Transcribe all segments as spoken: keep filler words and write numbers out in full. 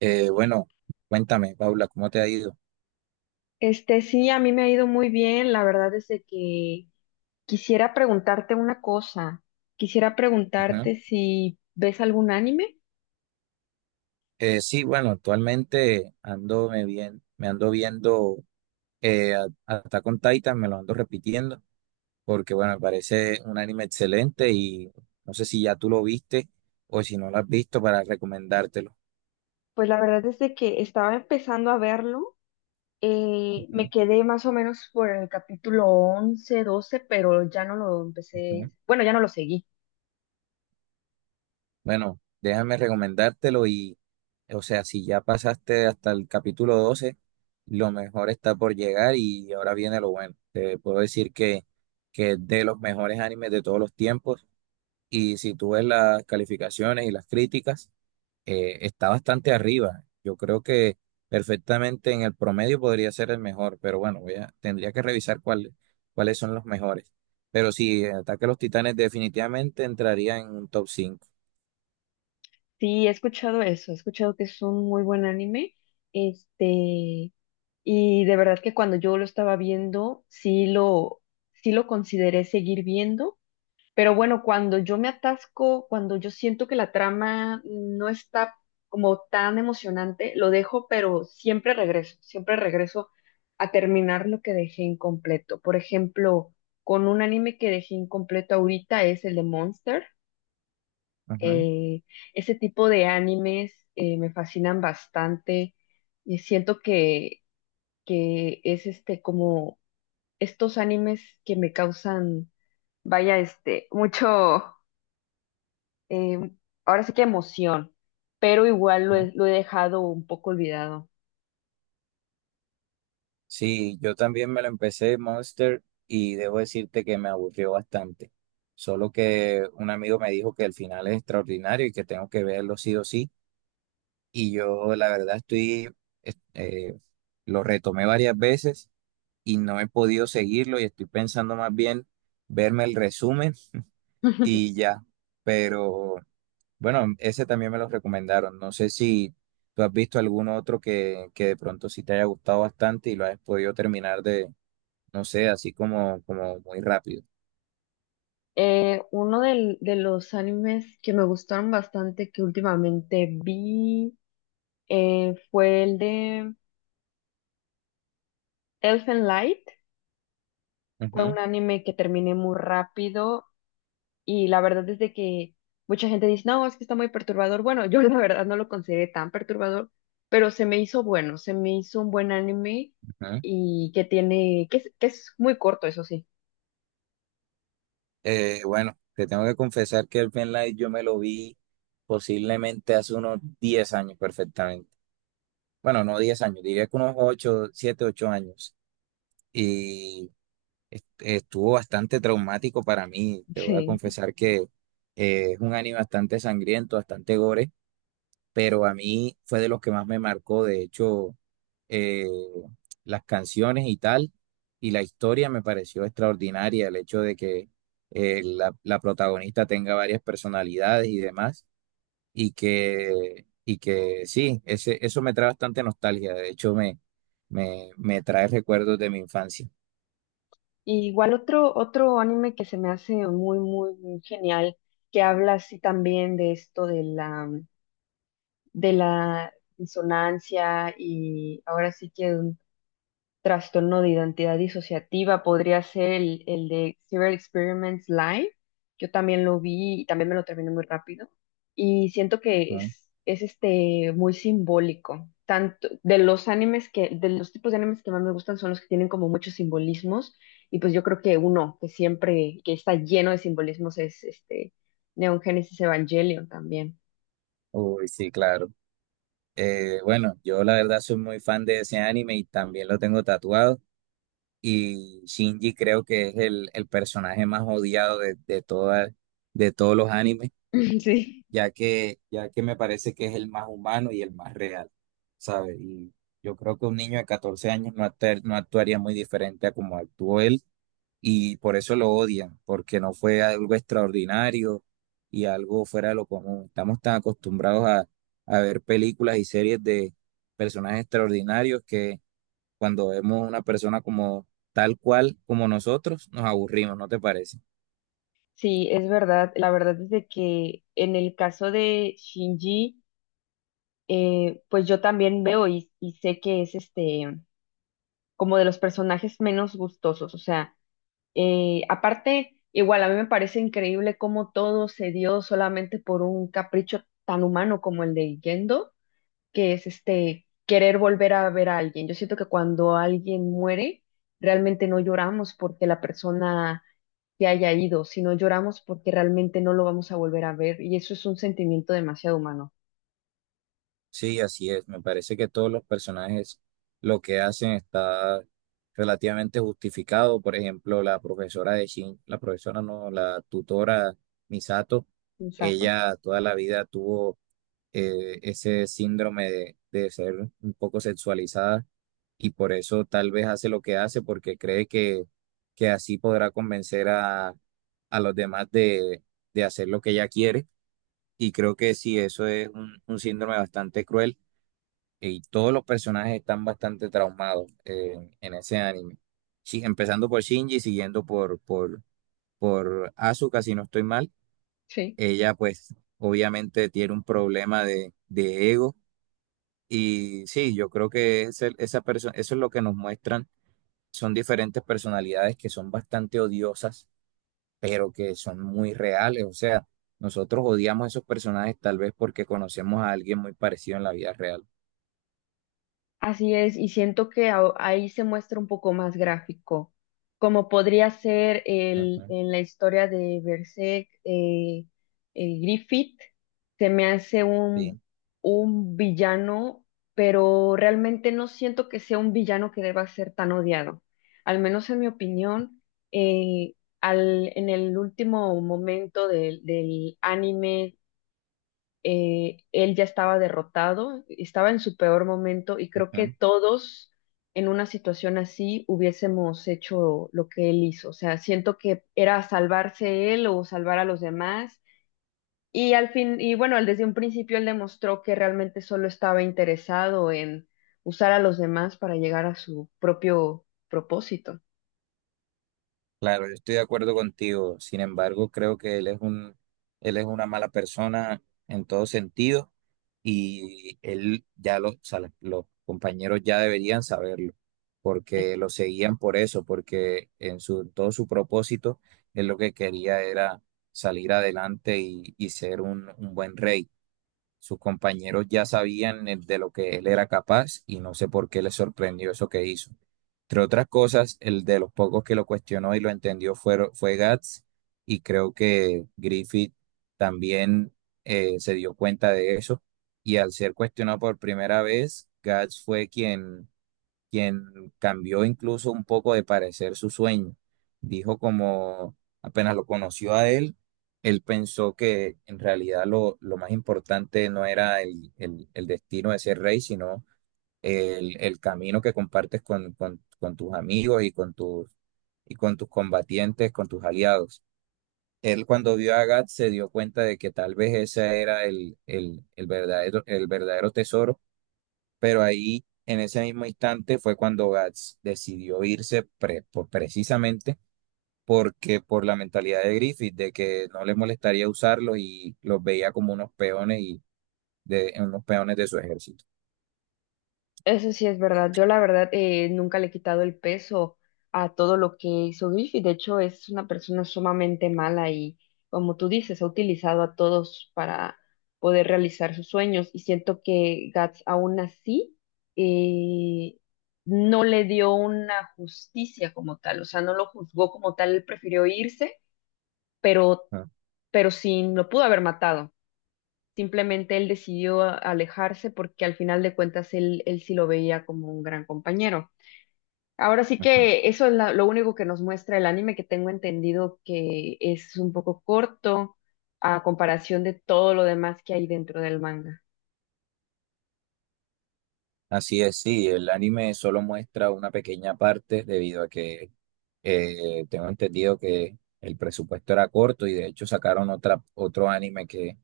Eh, bueno, cuéntame, Paula, ¿cómo te ha ido? Este, sí, a mí me ha ido muy bien. La verdad es de que quisiera preguntarte una cosa. Quisiera Ujú. preguntarte si ves algún anime. Eh, sí, bueno, actualmente ando me bien, me ando viendo eh, a- Attack on Titan, me lo ando repitiendo, porque bueno, me parece un anime excelente y no sé si ya tú lo viste o si no lo has visto para recomendártelo. Pues la verdad es de que estaba empezando a verlo. Eh, me quedé más o menos por el capítulo once, doce, pero ya no lo Ujú. empecé. Bueno, ya no lo seguí. Bueno, déjame recomendártelo y, o sea, si ya pasaste hasta el capítulo doce, lo mejor está por llegar y ahora viene lo bueno. Te puedo decir que, que es de los mejores animes de todos los tiempos y si tú ves las calificaciones y las críticas, eh, está bastante arriba. Yo creo que perfectamente en el promedio podría ser el mejor, pero bueno, voy a- tendría que revisar cuál- cuáles son los mejores. Pero sí, Ataque a los Titanes definitivamente entraría en un top cinco. Sí, he escuchado eso. He escuchado que es un muy buen anime. Este, y de verdad que cuando yo lo estaba viendo, sí lo, sí lo consideré seguir viendo. Pero bueno, cuando yo me atasco, cuando yo siento que la trama no está como tan emocionante, lo dejo, pero siempre regreso, siempre regreso a terminar lo que dejé incompleto. Por ejemplo, con un anime que dejé incompleto ahorita es el de Monster. Eh, Ese tipo de animes eh, me fascinan bastante y siento que, que es este como estos animes que me causan, vaya, este, mucho eh, ahora sí que emoción, pero igual lo he, lo he dejado un poco olvidado. Sí, yo también me lo empecé Monster y debo decirte que me aburrió bastante. Solo que un amigo me dijo que el final es extraordinario y que tengo que verlo sí o sí. Y yo la verdad estoy, es- eh, lo retomé varias veces y no he podido seguirlo y estoy pensando más bien verme el resumen y ya. Pero bueno, ese también me lo recomendaron. No sé si tú has visto algún otro que, que de pronto sí te haya gustado bastante y lo has podido terminar no sé, así como, como muy rápido. Eh, uno del- de los animes que me gustaron bastante que últimamente vi eh, fue el de Elfen Light. Fue Ujú, un anime que terminé muy rápido y la verdad es de que mucha gente dice, no, es que está muy perturbador. Bueno, yo la verdad no lo consideré tan perturbador, pero se me hizo bueno, se me hizo un buen anime, ujú. y que tiene, que es, que es muy corto, eso sí. Eh, bueno, te tengo que confesar que el Light yo me lo vi posiblemente hace unos diez años perfectamente. Bueno, no diez años, diría que unos ocho siete ocho años. Y est- estuvo bastante traumático para mí. Te voy a Sí, confesar que eh, es un anime bastante sangriento, bastante gore. Pero a mí fue de los que más me marcó, de hecho, eh, las canciones y tal, y la historia me pareció extraordinaria, el hecho de que eh, la, la protagonista tenga varias personalidades y demás, y que, y que sí, ese, eso me trae bastante nostalgia, de hecho me, me, me trae recuerdos de mi infancia, y igual otro, otro anime que se me hace muy, muy, muy genial, que habla así también de esto de la, de la insonancia y ahora sí que trastorno de identidad disociativa, podría ser el, el de Serial Experiments Live. Yo también lo vi y también me lo terminé muy rápido. Y siento que ¿no? es, es este, muy simbólico. Tanto de los animes que, de los tipos de animes que más me gustan son los que tienen como muchos simbolismos. Y pues yo creo que uno que siempre, que está lleno de simbolismos es este Neon Genesis Evangelion también. Uy, sí, claro. Eh, bueno, yo la verdad soy muy fan de ese anime y también lo tengo tatuado. Y Shinji creo que es el, el personaje más odiado de, de, toda- de todos los animes, Sí. ya que, ya que me parece que es el más humano y el más real, ¿sabes? Y yo creo que un niño de catorce años no, acta- no actuaría muy diferente a como actuó él, y por eso lo odian, porque no fue algo extraordinario y algo fuera de lo común. Estamos tan acostumbrados a, a ver películas y series de personajes extraordinarios cuando vemos una persona como tal cual como nosotros, nos aburrimos, ¿no te parece? Sí, es verdad. La verdad es de que en el caso de Shinji, eh, pues yo también veo y, y sé que es este como de los personajes menos gustosos. O sea, eh, aparte, igual a mí me parece increíble cómo todo se dio solamente por un capricho tan humano como el de Gendo, que es este querer volver a ver a alguien. Yo siento que cuando alguien muere, realmente no lloramos porque la persona se haya ido, sino lloramos porque realmente no lo vamos a volver a ver. Y eso es un sentimiento demasiado humano. Sí, así es. Me parece que todos los personajes lo que hacen está relativamente justificado. Por ejemplo, la profesora de Shin, la profesora no, la tutora Misato, Exacto. ella toda la vida tuvo eh, ese síndrome de, de ser un poco sexualizada y por eso tal vez hace lo que hace porque cree que, que así podrá convencer a, a los demás de, de hacer lo que ella quiere. Y creo que sí, eso es un, un síndrome bastante cruel y todos los personajes están bastante traumados eh, en, en ese anime. Sí, empezando por Shinji, siguiendo por, por, por Asuka, si no estoy mal. Sí. Ella pues obviamente tiene un problema de de ego y sí, yo creo que ese- esa persona eso es lo que nos muestran. Son diferentes personalidades que son bastante odiosas, pero que son muy reales. O sea, nosotros odiamos esos personajes tal vez porque conocemos a alguien muy parecido en la vida real. Así es, y siento que a- ahí se muestra un poco más gráfico, como podría ser el, Ujú, en la historia de Berserk, eh, eh, Griffith se me hace un, sí, un villano, pero realmente no siento que sea un villano que deba ser tan odiado. Al menos en mi opinión, eh, al, en el último momento del del anime, eh, él ya estaba derrotado, estaba en su peor momento y creo que ujú. todos en una situación así hubiésemos hecho lo que él hizo. O sea, siento que era salvarse él o salvar a los demás. Y al fin, y bueno, él desde un principio él demostró que realmente solo estaba interesado en usar a los demás para llegar a su propio propósito. Claro, yo estoy de acuerdo contigo. Sin embargo, creo que él es un, él es una mala persona en todo sentido y él ya lo- o sea, los, los compañeros ya deberían saberlo porque lo seguían por eso, porque en su, todo su propósito, él lo que quería era salir adelante y, y ser un, un buen rey. Sus compañeros ya sabían eh, de lo que él era capaz y no sé por qué le sorprendió eso que hizo. Entre otras cosas, el de los pocos que lo cuestionó y lo entendió fue, fue Guts y creo que Griffith también eh, se dio cuenta de eso y al ser cuestionado por primera vez, Guts fue quien quien cambió incluso un poco de parecer su sueño. Dijo como apenas lo conoció a él, él pensó que en realidad lo, lo más importante no era el, el- el destino de ser rey, sino el, el camino que compartes con, con- con tus amigos y con tus, y con tus combatientes, con tus aliados. Él cuando vio a Gat se dio cuenta de que tal vez ese era el, el el verdadero, el verdadero tesoro, pero ahí, en ese mismo instante, fue cuando Gats decidió irse pre- por- precisamente porque por la mentalidad de Griffith, de que no le molestaría usarlos y los veía como unos peones y de unos peones de su ejército. Eso sí es verdad. Yo la verdad eh, nunca le he quitado el peso a todo lo que hizo Griffith. De hecho, es una persona sumamente mala y, como tú dices, ha utilizado a todos para poder realizar sus sueños. Y siento que Guts aún así eh, no le dio una justicia como tal. O sea, no lo juzgó como tal. Él prefirió irse, pero, Ah, pero sí lo pudo haber matado. Simplemente él decidió alejarse porque al final de cuentas él, él sí lo veía como un gran compañero. Ahora sí ujú. que eso es la- lo único que nos muestra el anime, que tengo entendido que es un poco corto a comparación de todo lo demás que hay dentro del manga. Así es, sí, el anime solo muestra una pequeña parte debido a que eh, tengo entendido que el presupuesto era corto y de hecho sacaron otra, otro anime que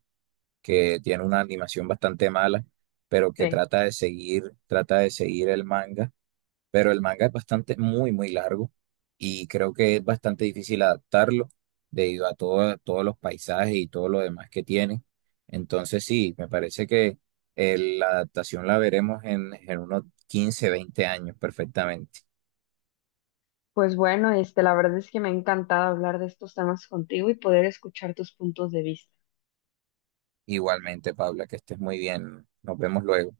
que tiene una animación bastante mala, pero que Sí. trata de seguir, trata de seguir el manga, pero el manga es bastante, muy, muy largo y creo que es bastante difícil adaptarlo debido a todo- todos los paisajes y todo lo demás que tiene. Entonces sí, me parece que eh, la adaptación la veremos en, en unos quince veinte años perfectamente. Pues bueno, este, la verdad es que me ha encantado hablar de estos temas contigo y poder escuchar tus puntos de vista. Igualmente, Paula, que estés muy bien. Nos vemos luego.